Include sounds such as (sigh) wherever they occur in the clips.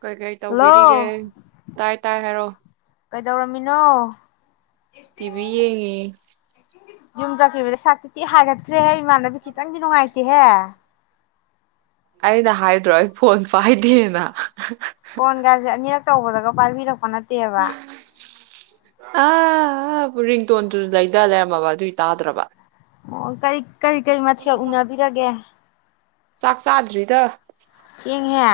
ꯀꯩ ꯀꯩ ꯇꯧꯕꯤꯔꯤꯒꯦ ꯍꯜꯂꯣ ꯇꯥꯏ ꯇꯥꯏ ꯍꯥꯏꯔꯣ ꯀꯩꯗꯧꯔꯝꯃꯤꯅꯣ ꯇꯤꯚ ꯌꯦꯡꯉꯦ ꯌꯨꯝ ꯆꯠꯈꯤꯕꯗ ꯁꯛꯇꯤ ꯇꯤꯛ ꯍꯥꯏꯒꯠꯈ꯭ꯔꯦꯍꯦ ꯏꯃꯥꯟꯅꯕꯤ ꯈꯤꯇꯪꯗꯤ ꯅꯨꯡꯉꯥꯏꯇꯦꯍꯦ ꯑꯩꯅ ꯍꯥꯏꯗ꯭ꯔꯣ ꯑꯩ ꯐꯣꯟ ꯄꯥꯏꯗꯦꯅ ꯀꯥꯁꯦ ꯑꯅꯤꯔꯛ ꯇꯧꯕꯗꯒ ꯄꯥꯏꯕꯤꯔꯛꯄ ꯅꯠꯇꯦꯕ ꯑ ꯔꯤꯡꯇꯣꯟꯗꯨ ꯂꯩꯗ ꯂꯩꯔꯝꯃꯕ ꯑꯗꯨꯏ ꯇꯥꯗ꯭ꯔꯕ ꯑꯣ ꯀꯔꯤ ꯀꯔꯤ ꯀꯔꯤ ꯃꯊꯦꯜ ꯎꯅꯕꯤꯔꯒꯦ ꯁꯥꯥꯛ ꯆꯥꯗ꯭ꯔꯤꯗ ꯆꯦꯡꯍ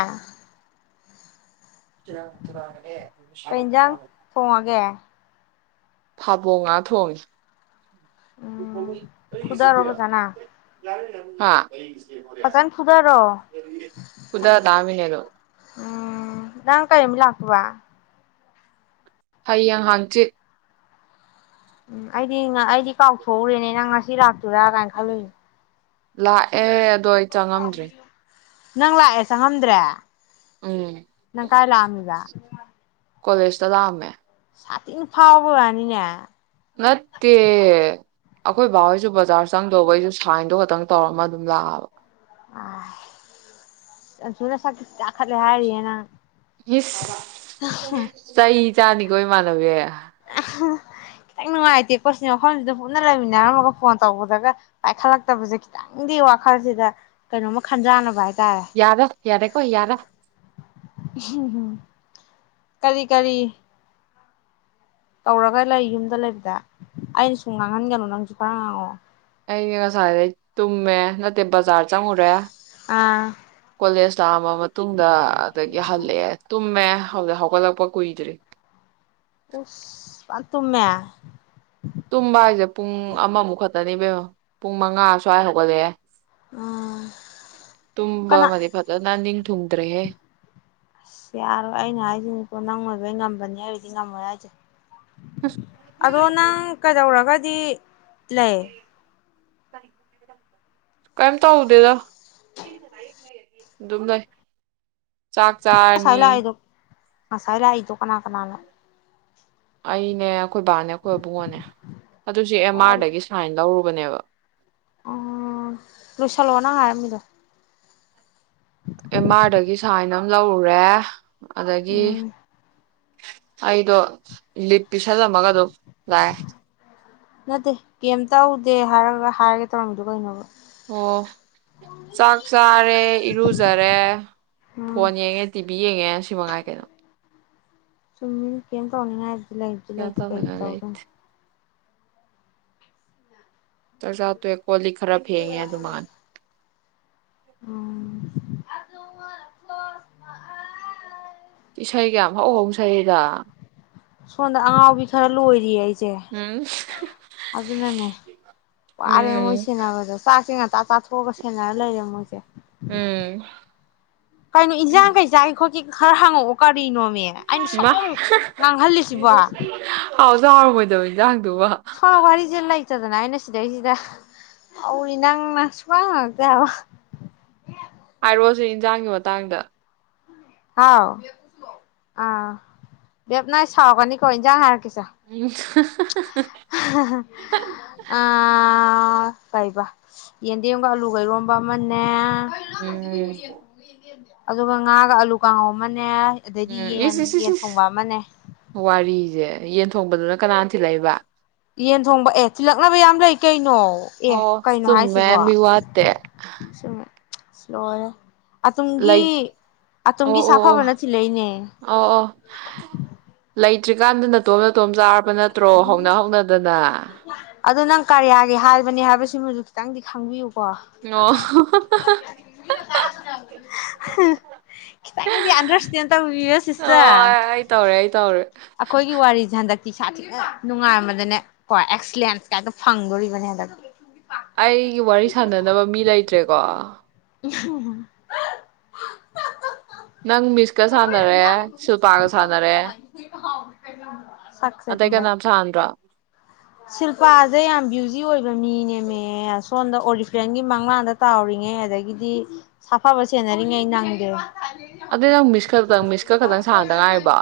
ꯆꯗꯨꯨꯔꯦ ꯀꯩ ꯌꯦꯟꯖꯥꯡ ꯊꯣꯡꯉꯒꯦ ꯊꯥꯕꯣꯡ ꯉꯥ ꯊꯣꯡꯉꯦ ꯎꯝ ꯐꯨꯗꯔꯣ ꯐꯖꯅ ꯐꯖꯅ ꯐꯨꯗꯔꯣ ꯈꯨꯗ ꯇꯃꯤꯅ ꯎꯝ ꯅꯪ ꯀꯥꯏꯃꯤ ꯂꯥꯛꯄꯕ ꯍꯌꯦꯡ ꯍꯥꯡꯆꯤꯠ ꯎꯝ ꯑꯩꯗꯤ ꯑꯩꯗꯤ ꯀꯥꯎꯊꯣꯛꯎꯔꯦꯅꯦꯅ ꯉꯁꯤ ꯂꯥꯛ ꯆꯨꯨꯔꯥ ꯀꯥꯈ ꯂꯣꯏ ꯂꯥꯛꯑꯦ ꯑꯗꯣ ꯑꯩ ꯆꯪꯉꯝꯗ꯭ꯔꯤ ꯅꯪ ꯂꯥꯛꯑꯦ ꯆꯪꯉꯝꯗ꯭ꯔꯦ ꯎꯝ ꯅꯪ ꯀꯥꯏ ꯂꯥꯛꯑꯝꯃꯤꯕ ꯀꯣꯂꯦꯖꯇ ꯂꯥꯛꯑꯝꯃꯦ ꯁꯥꯇꯤꯡ ꯐꯥꯎꯕ ꯑꯅꯤꯅꯦ ꯅꯠꯇꯦ ꯑꯩꯈꯣꯏ ꯕꯥꯕꯍꯣꯏꯁꯨ ꯕꯖꯥꯔ ꯆꯪꯗꯧꯕ ꯑꯩꯁꯨ ꯁꯥꯏꯟꯗꯣ ꯈꯛꯇꯪ ꯇꯧꯔꯝꯃ ꯑꯗꯨꯝ ꯂꯥꯛꯑꯕ ꯑ ꯆꯨꯅꯁꯀꯤ ꯀꯥꯈꯠꯂꯦ ꯍꯥꯏꯔꯤꯌꯦꯦꯅꯪ ꯆꯍꯤ ꯆꯥꯅꯤꯒꯣ ꯏꯃꯥꯟꯅꯧ ꯌꯥꯦ ꯑ ꯈꯤꯇꯪ ꯅꯨꯡꯉꯥꯏꯇꯦꯀꯣ ꯁꯤ ꯃꯐꯝꯁꯤꯗ ꯄꯨꯟꯅ ꯂꯩꯃꯤꯟꯅꯔꯝꯃꯒ ꯐꯣꯟ ꯇꯧꯕꯗꯒ ꯄꯥꯏꯈꯠꯂꯛꯇꯕꯁꯦ ꯈꯤꯇꯪ ꯈꯤꯇꯪꯗꯤ ꯋꯥꯈꯜꯁꯤꯗ ꯀꯩꯅꯣꯝꯃ ꯈꯟꯖꯥꯟꯅꯕ ꯍꯥꯏꯇꯥꯔꯦ ꯌꯥꯔ ꯌꯥꯔꯦ ꯀꯣ ꯌꯥꯔ ꯀꯔꯤ ꯀꯔꯤ ꯇꯧꯔꯒ ꯂꯩ ꯌꯨꯝꯗ ꯂꯩꯕꯗ ꯑꯩꯅ ꯁꯨꯝ ꯉꯥꯡꯍꯟꯒꯅꯨ ꯅꯪꯁꯨ ꯈꯔ ꯉꯥꯡꯉꯛꯑꯣ ꯑꯩꯩꯅ ꯉꯁꯥꯏꯗꯩ ꯇꯨꯝꯃꯦ ꯅꯠꯇꯦ ꯕꯖꯥꯔ ꯆꯪꯉꯨꯔꯦ ꯑꯥ ꯀꯣꯂꯦꯖ ꯇꯥꯑꯃ ꯃꯇꯨꯡꯗ ꯑꯗꯒꯤ ꯍꯜꯂꯛꯑꯦ ꯇꯨꯝꯃꯦ ꯍꯧꯖꯤꯛ ꯍꯧꯒꯠꯂꯛꯄ ꯀꯨꯏꯗ꯭ꯔꯤ ꯎ ꯄꯜ ꯇꯨꯃꯦ ꯇꯨꯝꯕ ꯍꯥꯏꯁꯦ ꯄꯨꯡ ꯑꯃꯃꯨꯛ ꯈꯛꯇꯅꯦꯕꯦꯝꯣ ꯄꯨꯡ ꯃꯉꯥ ꯁ꯭ꯋꯥꯏ ꯍꯧꯒꯠꯂꯛꯑꯦ ꯎꯝ ꯇꯨꯝꯕ ꯀꯅꯥ ꯃꯅꯤ ꯐꯠꯇ ꯅ ꯅꯤꯡ ꯊꯨꯡꯗ꯭ꯔꯦ ꯍꯦ ꯁꯤ ꯌꯥꯔꯣꯏ ꯑꯩꯅ ꯍꯥꯏꯁꯤꯀꯣ ꯅꯪ ꯑꯣꯏꯣꯏꯕꯩ ꯉꯝꯕꯅꯤ ꯍꯥꯏꯔꯗꯤ ꯉꯝꯃꯣꯏ ꯍꯥꯏꯁꯦ ꯑꯗꯣ ꯅꯪ ꯀꯩꯗꯧꯔꯒꯗꯤ ꯂꯩ ꯀꯩꯝ ꯇꯧꯗꯦꯗꯥ ꯑꯗꯨꯝ ꯂꯩ ꯆꯥꯛ ꯆꯥꯔꯅꯤ ꯉꯁꯥꯏ ꯂꯥꯛꯗ ꯉꯁꯥꯏ ꯂꯥꯛ ꯏꯗꯣ ꯀꯅꯥ ꯀꯅꯥꯅꯣ ꯑꯩꯅꯦ ꯑꯩꯈꯣꯏ ꯕꯥꯅꯦ ꯑꯩꯈꯣꯏ ꯏꯕꯨꯡꯉꯣꯅꯦ ꯑꯗꯨꯁꯨ ꯑꯦꯝ ꯑꯣ ꯑꯥꯔꯗꯒꯤ ꯁꯥꯏꯟ ꯂꯧꯔꯨꯕꯅꯦꯕ ꯑꯣ ꯂꯣꯏꯁꯜꯂꯣꯑꯣ ꯅꯪ ꯍꯥꯏꯔꯝꯃꯤꯗꯣ ꯑꯦꯝ ꯑꯥꯔꯗꯒꯤ ꯁꯥꯏꯟ ꯑꯃ ꯂꯧꯔꯨꯔꯦ ꯑꯗꯒꯤ ꯎꯝ ꯑꯩꯗꯣ ꯂꯤꯞꯄꯤ ꯁꯥꯖꯝꯃꯒ ꯑꯗꯨ ꯂꯥꯛꯑꯦ ꯅꯠꯇꯦ ꯀꯦꯝ ꯇꯧꯗꯦ ꯍꯥꯏꯔꯒ ꯍꯥꯏꯔꯒꯦ ꯇꯧꯔꯝꯃꯤꯗꯣ ꯀꯩꯅꯣꯕ ꯑꯣ ꯆꯥꯛ ꯆꯥꯔꯦ ꯏꯔꯨꯖꯔꯦ ꯎꯝ ꯐꯣꯟ ꯌꯦꯡꯉꯦ ꯇꯤꯚꯤ ꯌꯦꯡꯉꯦ ꯁꯤ ꯃꯉꯥꯏ ꯀꯩꯅꯣ ꯆꯨꯝꯃꯤ ꯀ ꯇꯧꯅꯤꯡꯉ ꯍꯥꯏꯗꯤ ꯂꯩꯗꯨ ꯂꯩ ꯒ꯭ꯌꯥꯟ ꯀꯩ ꯇꯥꯅꯤꯡꯉꯥꯏ ꯇꯧꯒ ꯂꯩꯇꯦ ꯆꯥꯖꯥ ꯇꯣꯛꯑꯦ ꯀꯣ ꯂꯤ ꯈꯔ ꯐꯦꯡꯉꯦ ꯑꯗꯨꯃꯥꯟ (unintelligible) ꯏꯁꯩꯒ ꯌꯥꯝ ꯍꯧꯍꯧꯁꯛꯏꯗ ꯁꯣꯝꯗ ꯑꯉꯥꯎꯕꯤ ꯈꯔ ꯂꯣꯏꯔꯤꯌꯦ ꯑꯩꯁꯦ ꯎꯝ ꯑꯗꯨꯅꯅꯦ ꯋꯥꯔꯦ ꯃꯣꯏ ꯎꯝ ꯁꯦꯟꯅꯕꯗꯣ ꯆꯥꯛꯁꯤ ꯉꯟꯇꯥ ꯆꯥꯊꯣꯛꯑꯒ ꯁꯦꯟꯅꯔ ꯂꯩꯔꯦ ꯃꯣꯏꯁꯦ ꯎꯝ ꯀꯩꯅꯣ ꯏꯟꯖꯥꯡ ꯀꯩ ꯆꯥꯒꯤ ꯈꯣꯠꯀ ꯈꯔ ꯍꯪꯉꯛꯑꯣ ꯀꯔꯤꯅꯣ ꯑꯩꯅ ꯁꯨꯝ ꯉꯥꯡꯍꯜꯂꯤꯁꯤꯕꯣ ꯑꯥꯎꯖꯥ ꯍꯥꯎꯔꯝꯃꯣꯏꯗꯕ ꯏꯟꯖꯥꯡꯗꯨꯕ ꯋꯥꯔꯤꯁꯦ ꯂꯩꯇꯗꯅ ꯑꯩꯅ ꯁꯤꯗꯩꯁꯤꯗ ꯍꯧꯔꯤ ꯅꯪꯅ ꯁꯨꯍꯪꯡ ꯍꯪꯉꯛꯇꯦꯕ ꯍꯥꯏꯔꯛꯑꯣꯁꯦ ꯏꯟꯖꯥꯡꯒꯤ ꯃꯇꯥꯡꯗ ꯍꯥꯎ ꯑꯥ ꯕꯅꯏ ꯁꯥꯎꯒꯅꯤꯀꯣ ꯏꯟꯖꯥꯡ ꯍꯥꯏꯔꯛꯀꯦꯁꯦ (unintelligible) (unintelligible) ꯑ ꯀꯩꯕ ꯌꯦꯟꯗꯦꯝꯒ ꯑꯂꯨ ꯀꯩꯔꯣꯝꯕ ꯑꯃꯅꯦ ꯎꯝ ꯑꯗꯨꯒ ꯉꯥꯒ ꯑꯥꯂꯨ ꯀꯥꯡꯉꯧ ꯑꯃꯅꯦ ꯑꯗꯩꯗꯤ ꯌꯦꯟ ꯌꯦꯟ ꯊꯣꯡꯕ ꯑꯃꯅꯦ ꯋꯥꯔꯤꯁꯦ ꯌꯦꯟ ꯊꯣꯡꯕꯗꯨꯅ ꯀꯅꯥꯅ ꯊꯤꯜꯂꯛꯏꯕ ꯌꯦꯟ ꯊꯣꯡꯕ ꯑꯦ ꯊꯤꯜꯂꯛꯅꯕ ꯌꯥꯝ ꯂꯩ ꯀꯩꯅꯣ ꯑꯦ ꯑꯣ ꯀꯩꯅꯣ ꯆꯨꯝꯃꯦ ꯍꯥꯏꯁꯤꯕꯣ ꯃꯤ ꯋꯥꯠꯇꯦ ꯁꯨꯝ ꯂꯣꯏꯔꯦ ꯑꯇꯣꯝꯒꯤ ꯂꯩ ꯑꯣ ꯑꯇꯣꯝꯒꯤ ꯁꯥꯐꯕꯅ ꯊꯤꯜꯂꯛꯏꯅꯦ ꯑꯣ ꯑꯣ ꯂꯩꯇ꯭ꯔꯤꯀꯥꯟꯗ ꯅꯠꯇ ꯑꯇꯣꯝꯅꯇꯣꯝ ꯆꯥꯔꯕ ꯅꯠꯇ꯭ꯔꯣ ꯍꯧꯅ ꯍꯧꯅꯗꯅ ꯑꯗꯨꯗ ꯅꯪ ꯀꯔꯤꯌꯥꯒꯤ ꯍꯥꯏꯕꯅꯦ ꯍꯥꯏꯕꯁꯤꯃꯁꯨ ꯈꯤꯇꯪꯗꯤ ꯈꯪꯕꯤꯌꯨꯀꯣ ꯑꯣ ꯎꯝ ꯈꯤꯇꯪꯗꯤ ꯑꯟꯗꯔꯁꯇꯦꯟ ꯇꯧ ꯌꯣ ꯑꯣ ꯁꯤꯁꯇ ꯑꯩ ꯇꯧꯔꯦ ꯑꯩ ꯇꯧꯔꯦ ꯑꯩꯈꯣꯏꯒꯤ ꯋꯥꯔꯤꯁꯦ ꯍꯟꯗꯛꯇꯤ ꯁꯥ ꯊꯤ ꯅꯨꯡꯉꯥꯏꯔ ꯑꯃꯗꯅꯦ ꯀꯣ ꯑꯦꯛꯁꯂꯦꯟꯁ ꯀꯥꯏꯇ ꯐꯪꯗꯣꯔꯤꯕꯅꯦ ꯍꯟꯗꯛꯇ ꯑꯩꯒꯤ ꯋꯥꯔꯤ ꯁꯥꯟꯅꯅꯕ ꯃꯤ ꯂꯩꯇ꯭ꯔꯦꯀꯣ (unintelligible) ꯅꯪ ꯃꯤꯁꯀ ꯁꯥꯟꯅꯔꯦ ꯁꯤꯜꯄꯥꯒ ꯁꯥꯟꯅꯔꯦ ꯁꯛꯁꯦ ꯑꯇꯩ ꯇꯨꯃꯦ ꯀꯅꯥꯝ ꯁꯥꯟꯅꯗ꯭ꯔꯣ ꯁꯤꯜꯐꯥꯁꯦ ꯌꯥꯝ ꯕ꯭ꯌꯨꯖꯤ ꯑꯣꯏꯕ ꯃꯤꯅꯦꯃꯦ ꯁꯣꯝꯗ ꯑꯣꯔꯤꯐ꯭ꯔꯦꯟꯒꯤ ꯃꯪꯂꯥꯟꯗ ꯇꯥꯎꯔꯤꯉꯦ ꯑꯗꯒꯤ ꯑꯗꯒꯤꯗꯤ ꯁꯥꯐꯕ ꯁꯦꯟꯅꯔꯤꯉꯩ ꯑꯩ ꯅꯪꯗꯦ ꯑꯗꯨꯏ ꯅꯪ ꯃꯤꯁ ꯈꯛꯇꯪ ꯃꯤꯁ ꯈ ꯈꯛꯇꯪ ꯁꯥꯟꯅꯗ ꯉꯥꯏꯔꯤꯕꯣ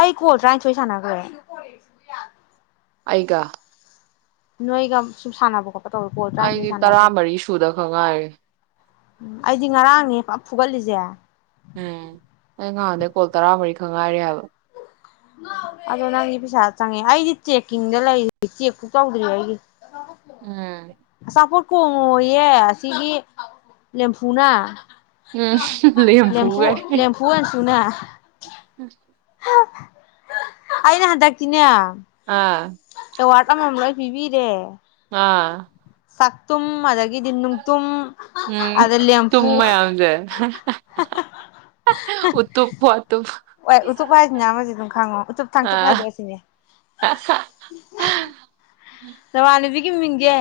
ꯑꯩ ꯀꯣꯜ ꯇꯔꯥꯅꯤꯊꯣꯏ ꯁꯥꯟꯅꯈ꯭ꯔꯦ ꯑꯩꯒ ꯅꯣꯏꯒꯝ ꯁꯨꯝ ꯁꯥꯟꯅꯕꯀꯣ ꯑꯩꯗꯤ ꯇꯔꯥꯃꯔꯤ ꯁꯨꯗ ꯈꯛ ꯉꯥꯏꯔꯤ ꯎꯝ ꯑꯩꯗꯤ ꯉꯔꯥꯡꯅꯦ ꯐ ꯐꯨꯒꯠꯂꯤꯁꯦ ꯎꯝ ꯑꯩ ꯉꯍꯥꯟꯗꯩ ꯀꯣꯜ ꯇꯔꯥꯃꯔꯤ ꯈꯛ ꯉꯥꯏꯔꯤ ꯍꯥꯏꯕ (unintelligible) ꯑꯗꯣ ꯅꯪꯗꯤ ꯄꯩꯁꯥ ꯆꯪꯉꯦ ꯑꯩꯗꯤ ꯆꯦꯛꯀꯤꯡꯗ ꯂꯩꯔꯤ ꯆꯦꯛ ꯐꯨ ꯇꯧꯗ꯭ꯔꯤ ꯑꯩꯒꯤꯗꯤ (unintelligible) (unintelligible) ꯑꯆꯥꯄꯣꯠ ꯀꯣꯡꯉꯣꯌꯦ ꯑꯁꯤꯒꯤ ꯂꯦꯝꯐꯨꯅ ꯎꯝ (unintelligible) ꯂꯦꯝꯐꯨ ꯂꯦꯝꯐꯨꯒꯥꯏ ꯂꯦꯝꯐꯨ ꯑꯦꯟꯁꯨꯅ (unintelligible) ꯑꯩꯅ ꯍꯟꯗꯛꯇꯤꯅꯦ ꯑꯥ ꯑꯦꯋꯥꯔꯗ ꯑꯃꯃꯝ ꯂꯣꯏ ꯄꯤꯕꯤꯔꯦ ꯑꯥ ꯆꯥꯛꯇꯨꯝ ꯑꯗꯒꯤꯗꯤ ꯅꯨꯡꯇꯨꯝ ꯎꯝ ꯑꯗ ꯂꯦꯝꯐꯨ (unintelligible) (unintelligible) ꯎꯇꯨꯞ ꯋꯥꯇ__ ꯑꯣꯏ ꯎꯇꯨꯞ ꯍꯥꯏꯁꯤꯅ ꯑꯃꯖꯤ ꯑꯗꯨꯝ ꯈꯪꯉꯣ ꯎꯇꯨꯞ ꯊꯥꯡꯆꯨꯞ ꯍꯥꯏꯗꯨꯅ ꯁꯤꯅꯦ ꯑꯦꯁꯥ ꯅꯃꯥꯟꯅꯕꯤꯒꯤ ꯃꯤꯡꯁꯦ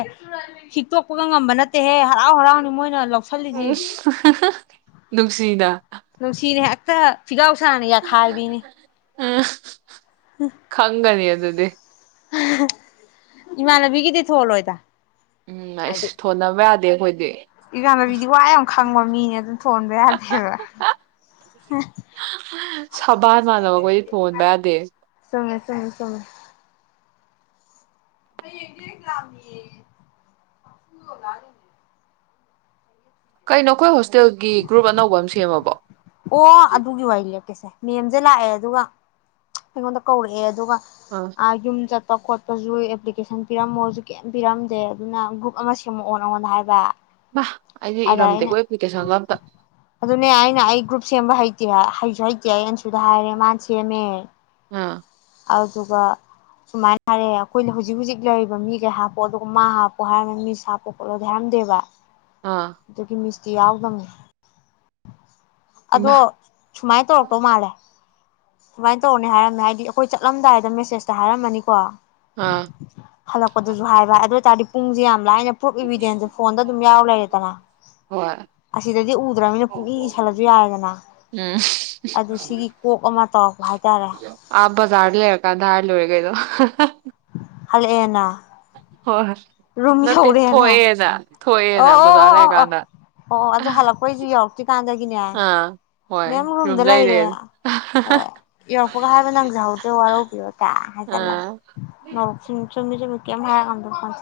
ꯍꯤꯛꯇꯣꯛꯄꯒ ꯉꯝꯕ ꯅꯠꯇꯦꯍꯦ ꯍꯔꯥꯎ ꯍꯔꯥꯎꯅꯤ ꯃꯣꯏꯅ ꯂꯧ__ ꯁꯜꯂꯤꯖꯤ (unintelligible) ꯅꯨꯡꯁꯤꯅ ꯅꯨꯡꯁꯤꯅ ꯍꯦꯛꯇ ꯐꯤꯒꯥꯎ ꯁꯥꯅ ꯌꯥꯈꯥꯏꯕꯤꯅꯤ ꯑ (unintelligible) ꯈꯪꯉꯅꯤ ꯑꯗꯨꯗꯤ (unintelligible) ꯏꯃꯥꯟꯅꯕꯤꯒꯤꯗꯤ ꯊꯣꯜꯂꯣꯏꯗ ꯎꯝ ꯑꯩꯏꯁ ꯊꯣꯟꯅꯕ ꯌꯥꯗꯦ ꯑꯩꯈꯣꯏꯗꯤ ꯏꯃꯥꯟꯅꯕꯤꯗꯤ ꯋꯥ ꯌꯥꯝ ꯈꯪꯕ ꯃꯤꯅꯦ ꯑꯗꯨꯅ ꯊꯣꯟꯕ ꯌꯥꯗꯦꯕ (unintelligible) ꯁꯕꯥꯟ ꯃꯥꯟꯅꯕ ꯑꯩꯈꯣꯏꯗꯤ ꯊꯣꯟꯕ ꯌꯥꯗꯦ ꯆꯪꯉꯦ ꯆꯪꯉꯦ ꯆꯨꯝꯃꯦ ꯍꯌꯦꯡꯖꯦ ꯑꯦꯛꯖꯥꯝꯅꯦꯌꯦ (unintelligible) ꯑꯣꯖꯥꯖꯤꯡꯖꯦ ꯀꯩꯅꯣ ꯑꯩꯈꯣꯏ ꯍꯣꯁꯇꯦꯜꯒꯤ ꯒ꯭ꯔꯨꯞ ꯑꯅꯧꯕ ꯑꯃ ꯁꯦꯝꯃꯕꯣ ꯑꯣ ꯑꯗꯨꯒꯤ ꯋꯥꯔꯤ ꯂꯤꯔꯛꯀꯦꯁꯦ ꯃꯦꯝꯖꯦ ꯂꯥꯛꯑꯦ ꯑꯗꯨꯒ ꯑꯩꯉꯣꯟꯗ ꯀꯧꯔꯛꯑꯦ ꯑꯗꯨꯒ ꯑ ꯑꯥ ꯌꯨꯝ ꯆꯠꯄ ꯈꯣꯠꯄꯁꯨ ꯑꯦꯄ꯭ꯂꯤꯀꯦꯁꯟ ꯄꯤꯔꯝꯃꯣꯁꯨ ꯀꯦꯝ ꯄꯤꯔꯝꯗꯦ ꯑꯗꯨꯅ ꯒ꯭ꯔꯨꯞ ꯑꯃ ꯁꯦꯝ__ ꯁꯦꯝꯃꯛꯑꯣ ꯅꯉꯣꯟꯗ ꯍꯥꯏꯕ ꯃꯥ ꯑꯩꯗꯤ ꯑꯗ ꯑꯩꯅ ꯏꯔꯝꯗꯦꯀꯣ ꯑꯦꯄ꯭ꯂꯤꯀꯦꯁꯟꯒ ꯑꯝꯇ ꯑꯗꯨꯅꯦ ꯑꯩꯅ ꯑꯩ ꯒ꯭ꯔꯨꯞ ꯁꯦꯝꯕ ꯍꯩꯇꯦ ꯍꯥꯏ ꯍꯩꯁꯨ ꯍꯩꯇꯦ ꯑꯩ ꯑꯟꯁꯨꯗ ꯍꯥꯏꯔꯦ ꯃꯥꯅ ꯁꯦꯝꯃꯦ ꯑꯥ ꯑꯗꯨꯗꯨꯒ ꯁꯨꯃꯥꯏꯅ ꯍꯥꯏꯔꯛꯑꯦ ꯑꯩꯈꯣꯏꯅ ꯍꯧꯖꯤꯛ ꯍꯧꯖꯤꯛ ꯂꯩꯔꯤꯕ ꯃꯤꯒꯩ ꯍꯥꯞꯄꯣ ꯑꯗꯨꯒ ꯃꯥ ꯍꯥꯞꯄꯣ ꯍꯥꯏꯔꯝꯃꯦ ꯃꯤꯁ ꯍꯥꯞꯄꯣ ꯈꯣꯠꯂꯣꯗꯤ ꯍꯥꯏꯔꯝꯗꯦꯕ (inaudible) ꯑꯥ ꯑꯗꯨꯒꯤ ꯃꯤꯁꯇꯤ ꯌꯥꯎꯗꯕꯅꯦ ꯑꯗꯣ ꯏꯃꯥ ꯁꯨꯃꯥꯏ ꯇꯧꯔꯛꯇꯧ ꯃꯥꯜꯂꯦ ꯁꯨꯃꯥꯏꯅ ꯇꯧꯔꯅꯦ ꯍꯥꯏꯔꯝꯃꯦ ꯍꯥꯏꯗꯤ ꯑꯩꯈꯣꯏ ꯆꯠꯂꯝꯗꯥꯏꯗ ꯃꯦꯁꯦꯁꯇ ꯍꯥꯏꯔꯝꯃꯅꯤꯀꯣ ꯑꯥ ꯍꯜꯂꯛꯄꯗꯁꯨ ꯍꯥꯏꯕ ꯑꯗꯣꯏꯇꯥꯔꯗꯤ ꯄꯨꯡꯁꯦ ꯌꯥꯝ ꯂꯥꯏꯅ ꯄ꯭ꯔꯨꯐ ꯏꯚꯤꯗꯦꯟꯇꯁꯦ ꯐꯣꯟꯗ ꯑꯗꯨꯝ ꯌꯥꯎꯔ ꯂꯩꯔꯦꯗꯅ ꯍꯣꯏ ꯑꯁꯤꯗꯗꯤ ꯎ__ ꯗ꯭ꯔꯝꯅꯤꯅ ꯄꯨꯡꯢ ꯏꯁꯤꯜꯂꯁꯨ ꯌꯥꯔꯦꯗꯅ ꯎꯝ ꯑꯗꯨ ꯁꯤꯒꯤ ꯀꯣꯛ ꯑꯃ ꯇꯧꯔꯛꯄ ꯍꯥꯏꯇꯥꯔꯦ ꯑ ꯕꯖꯔ ꯂꯩꯔꯀꯗꯔ ꯍꯥꯏ ꯂꯣꯏꯔꯦ ꯀꯩꯅꯣ ꯍꯂꯛꯑꯅꯥ ꯍꯣꯏꯣꯏ ꯅꯠꯇꯦ ꯊꯣꯛꯑꯦꯅ ꯊꯣꯛꯑꯦꯅ ꯑꯣ ꯕꯖꯥꯔ ꯂꯩꯔꯀꯥꯟꯗ ꯑꯩꯈꯣꯏꯁꯨ ꯌꯧꯔꯛꯇ꯭ꯔꯤꯀꯥꯟꯗꯒꯤꯅꯦ ꯑꯥ ꯍꯣꯏ ꯃꯦꯝ ꯔꯨꯝ ꯔꯨꯝꯗ ꯂꯩꯔꯦ ꯂꯩꯔꯦꯅ ꯍꯣꯏ ꯌꯧꯔꯛꯄꯒ ꯍꯥꯏꯕ ꯅꯪꯖꯍꯧꯗꯦ ꯋꯥꯔꯧꯕꯤꯔꯣ ꯀ ꯍꯥꯏꯖꯜꯂꯒ꯫ ꯑꯥ ꯅꯔ ꯆꯃꯤ ꯆꯃꯤ ꯀꯦ ꯍꯥꯏ ꯀꯗ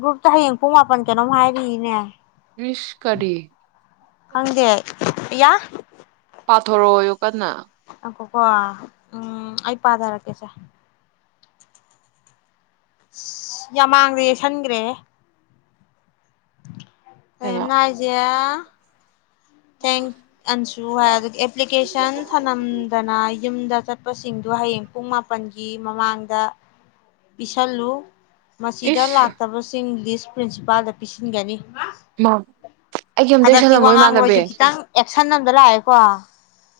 ꯒ꯭ꯔꯨꯞꯇ ꯍꯌꯦꯡ ꯄꯨꯡ ꯃꯥꯄꯟ ꯀꯩꯅꯣꯝ ꯍꯥꯏꯔꯤꯏꯅꯦ꯫ ꯏꯁ ꯀꯔꯤ ꯈꯪꯗꯦ ꯏꯌ ꯄꯥꯊꯣꯔꯛꯑꯣꯎ ꯀꯟꯅ ꯑꯣ ꯀꯣ ꯎꯝ ꯑꯩ ꯄꯥꯊꯔꯛꯀꯦꯁꯦ꯫ ꯌꯥꯝ ꯃꯥꯡꯗ ꯌꯦꯁꯟꯈ꯭ꯔꯦꯍꯦ꯫ ꯑꯩꯅ ꯃꯝꯅꯅꯥ ꯍꯥꯏꯖꯦ꯫ ꯊꯦꯡ ꯑꯟꯖꯨ ꯍꯥꯏ ꯑꯦꯄ꯭ꯂꯤꯀꯦꯁꯟ ꯊꯅꯝꯗꯅ ꯌꯨꯝꯗ ꯆꯇ ꯆꯠꯄꯁꯤꯡꯗꯨ ꯍꯌꯦꯡ ꯄꯨꯡ ꯃꯥꯄꯜꯒꯤ ꯃꯃꯥꯡꯗ ꯄꯤꯁꯜꯂꯨ꯫ ꯃꯁꯤꯗ ꯏꯁ ꯂꯥꯛꯇꯕꯁꯤꯡ ꯂꯤꯁ ꯄ꯭ꯔꯤꯟꯁꯤꯄꯥꯜꯗ ꯄꯤꯁꯤꯟꯒꯅꯤ꯫ ꯃꯥ ꯑꯩꯒꯤ ꯑꯝꯇ ꯁꯜꯂꯝꯃꯣꯏ ꯏꯃꯥꯟꯅꯕꯤ꯫ ꯅꯪ ꯑꯦꯛꯁꯟꯗ ꯂꯥꯛꯑꯦꯀꯣ꯫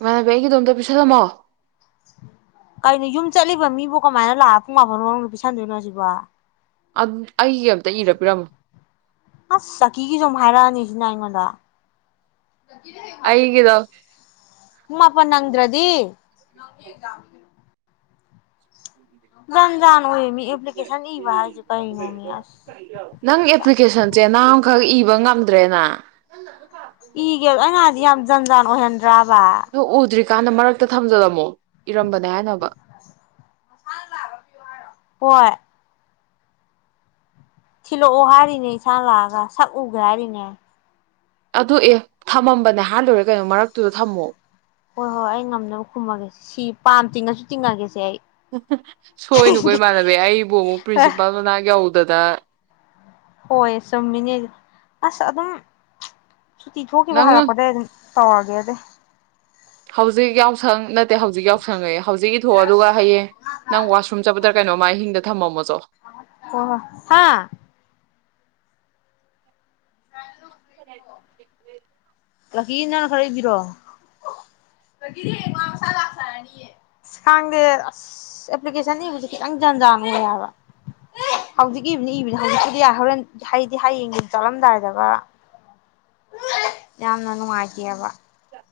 ꯏꯃꯥꯅꯕꯤ ꯑꯩꯒꯤꯗꯣꯝ ꯄꯤꯁꯜꯂꯝꯃꯣ ꯀꯩꯅꯣ ꯌꯨꯝ ꯆꯠꯂꯤꯕ ꯃꯤꯕꯨ ꯀꯃꯥꯏꯅ ꯂꯥꯛ ꯄꯨꯡ ꯃꯥꯄꯟ ꯋꯥ ꯅꯨꯄꯤ ꯁꯟꯗꯣꯏꯅꯣ ꯁꯤꯕꯣ꯫ ꯑꯩꯒꯤ ꯑꯝꯇ ꯏꯔ ꯄꯔꯝꯃꯣ꯫ ꯑꯁ ꯆꯀꯤꯒꯤꯁꯨꯨ ꯍꯥꯏꯔꯛꯑꯅꯤ ꯁꯤꯅ ꯑꯩꯉꯣꯟꯗ꯫ ꯑꯩꯒꯤꯗꯣ ꯄꯨꯡ ꯃꯄꯥꯅ ꯅꯪꯗ꯭ꯔꯗꯤ (unintelligible) ꯖꯟꯖꯥꯟ ꯑꯣꯏꯌꯦꯃꯤ ꯑꯦꯄ꯭ꯂꯤꯀꯦꯁꯟ ꯏꯕ ꯍꯥꯏꯦ ꯀꯔꯤꯅꯣ ꯃꯤ ꯑꯁ ꯅꯪ ꯑꯦꯄ꯭ꯂꯤꯀꯦꯁꯟꯁꯦ ꯆꯦꯅꯥ ꯑꯃꯈꯛ ꯏꯕ ꯉꯝꯗ꯭ꯔꯦ ꯅꯪ (unintelligible) ꯏꯒꯦ ꯑꯩꯉꯥꯗꯤ ꯌꯥꯝ ꯖꯟ ꯖꯥꯟ ꯑꯣꯏꯍꯟꯗ꯭ꯔꯕ ꯅꯣ ꯎꯗ꯭ꯔꯤꯀꯥꯟꯗ ꯃꯔꯛꯇ ꯊꯝꯖꯂꯝꯃꯣ ꯏꯔꯝꯕꯅꯦ ꯍꯥꯏꯅꯕ ꯍꯣꯏ꯫ ꯊꯤꯜꯂꯛꯑꯣ ꯍꯥꯏꯔꯤꯅꯦ ꯏꯟꯥꯡ ꯂꯥꯛꯑꯒ ꯁꯛꯎꯒꯦ ꯍꯥꯏꯔꯤꯅꯦ꯫ ꯑꯗꯨ ꯑꯦ ꯊꯝꯃꯝꯕꯅꯦꯍ ꯂꯨꯔꯦ ꯀꯩꯅꯣ ꯃꯔꯛꯇꯨꯗ ꯊꯝꯃꯣ꯫ ꯍꯣꯏ ꯍꯣꯏ ꯑꯩ ꯉꯝꯅꯕ ꯈꯨꯝꯃꯒꯦꯁꯦ ꯁꯤ ꯄꯥꯝ ꯇꯤꯡꯉꯁꯨ ꯇꯤꯡꯉꯒꯦꯁꯦ ꯑꯩ ꯁꯣꯏꯅꯨꯀꯣ ꯏꯃꯥꯟꯅꯕꯤ ꯑꯩꯕꯨ ꯑꯃꯨꯛ ꯄ꯭ꯔꯤꯟꯁꯤꯄꯥꯜ ꯃꯅꯥꯛ ꯌꯧꯗꯅ ꯍꯣꯏ ꯆꯨꯝꯃꯤꯅꯦ ꯑꯁ ꯑꯗꯨꯝ ꯁꯨꯇꯤ ꯊꯣꯛꯈꯤꯕ ꯅꯪ ꯍꯥꯏꯔꯛꯄꯗ ꯑꯗꯨꯝ ꯇꯥꯎꯒꯦꯗꯤ꯫ ꯍꯧꯖꯤꯛ ꯌꯥꯎꯁꯪ ꯅꯠꯇꯦ ꯍꯧꯖꯤꯛ ꯌꯥꯎꯁꯪꯉꯦ ꯍꯧꯖꯤꯛ ꯏ ꯊꯣꯛꯑ ꯑꯗꯨꯒꯒ ꯍꯌꯦꯡ ꯅꯪ ꯋꯥꯁꯔꯨꯝ ꯆꯠꯄꯗꯥ ꯀꯩꯅꯣ ꯃꯥ ꯑꯍꯤꯡꯗ ꯊꯝꯃꯝꯃꯣꯁꯨꯣ꯫ ꯍꯣꯏ ꯍꯣꯏ꯫ (inaudible) (inaudible) ꯑ ꯈꯥꯡꯗꯦ ꯑꯁ ꯑꯦꯄ꯭ꯂꯤꯀꯦꯁꯟꯅꯤꯕꯁꯦ ꯈꯤꯇꯪ ꯖꯟꯖꯥꯅ ꯂꯩ ꯍꯥꯏꯕ ꯍꯧꯖꯤꯛꯀꯤ ꯏꯕꯅꯤ ꯏꯕꯅꯤ ꯍꯧꯖꯤꯛꯀꯤꯗꯤ ꯌꯥꯏ ꯍꯣꯔꯦꯟ ꯍꯗꯤ ꯍꯌꯦꯡꯒꯤ ꯆꯠꯂꯝꯗꯥꯏꯗꯒ ꯌꯥꯝꯅ ꯅꯨꯡꯉꯥꯏꯇꯦꯕ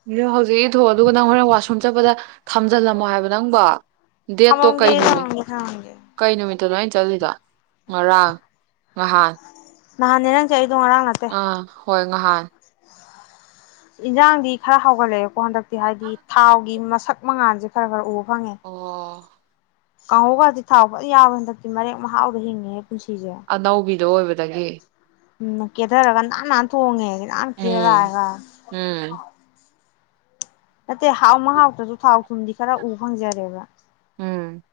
ꯑꯗꯣ ꯍꯧꯖꯤꯛꯤ ꯊꯣꯛ ꯑꯗꯨꯒ ꯅꯪ ꯍꯣꯔꯅ ꯋꯥꯁꯔꯨꯝ ꯆꯠꯄꯗ ꯊꯝꯖꯤꯜꯂꯝꯃꯣ ꯍꯥꯏꯕ ꯅꯪꯕꯣ ꯗꯇꯦꯇꯣ ꯊꯃꯝꯒꯦ ꯀꯥꯏ ꯅꯨꯃꯤꯠ ꯊꯃꯝꯒꯦ ꯊꯃꯝꯒꯦ ꯀꯩ ꯅꯨꯃꯤꯠꯇ ꯅꯃꯥꯏꯅ ꯆꯠꯂꯤꯗꯣ ꯉꯔꯥꯡ ꯅꯍꯥꯟ ꯅꯍꯥꯟꯅꯦ ꯅꯪꯒꯤ ꯆꯠꯂꯤꯗꯣ ꯉꯔꯥꯡ ꯑ ꯍꯣꯏ ꯉꯍꯥꯟ (inaudible) ꯏꯟꯁꯥꯡꯗꯤ ꯈꯔ ꯍꯥꯎꯒꯠꯂꯛꯑꯦꯀꯣ ꯍꯟꯗꯛꯇꯤ ꯍꯥꯏꯗꯤ ꯊꯥꯎꯒꯤ ꯃꯁꯛ ꯃꯉꯥꯟꯁꯦ ꯈꯔ ꯈꯔ ꯎꯕ ꯐꯪꯉꯦ ꯑꯣ ꯀꯥꯡꯍꯧꯒꯗꯤ ꯊꯥꯎꯕ ꯌꯥꯕ꯭ꯔ ꯍꯟꯗꯛꯇꯤ ꯃꯔꯦꯛ ꯃꯍꯥꯎꯗ ꯍꯤꯡꯉꯦ ꯑꯅꯧꯕꯤꯗꯣ ꯑꯣꯏꯕꯗꯒꯤ ꯎꯝ ꯀꯦꯊꯔꯒꯥꯟ ꯅꯍꯥꯟ ꯅꯍꯥꯟ ꯊꯣꯡꯉꯦ ꯅꯍꯥꯟ ꯎꯝ ꯀꯦꯔꯒꯑꯒ ꯎꯝ ꯅꯠꯇꯦ ꯍꯥꯎ ꯃ ꯍꯥꯎꯇꯁꯨ ꯊꯥꯎ ꯊꯨꯝꯗꯤ ꯈꯔ ꯎ ꯐꯪꯖꯔꯦꯕ ꯎꯝ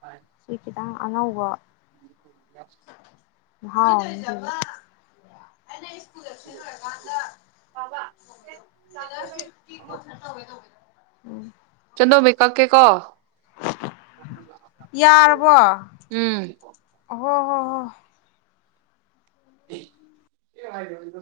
ꯐ (unintelligible) ꯁꯤ ꯈꯤꯇꯪ ꯑꯅꯧꯕ (unintelligible) ꯍꯥꯎ ꯑ ꯁ꯭ꯀꯂ (unintelligible) ꯕ (unintelligible) ꯐ ꯀꯊꯔ ꯇꯧꯋꯦ ꯇꯧꯋꯦꯗ (unintelligible) ꯆꯗꯣꯃꯤ ꯀꯛꯀꯦ ꯀꯣ (unintelligible) ꯌꯥꯔꯕꯣ ꯎꯝ ꯍꯣ ꯍꯣ ꯍꯣꯏ ꯀ ꯍꯥꯏꯥꯏꯗ (unintelligible)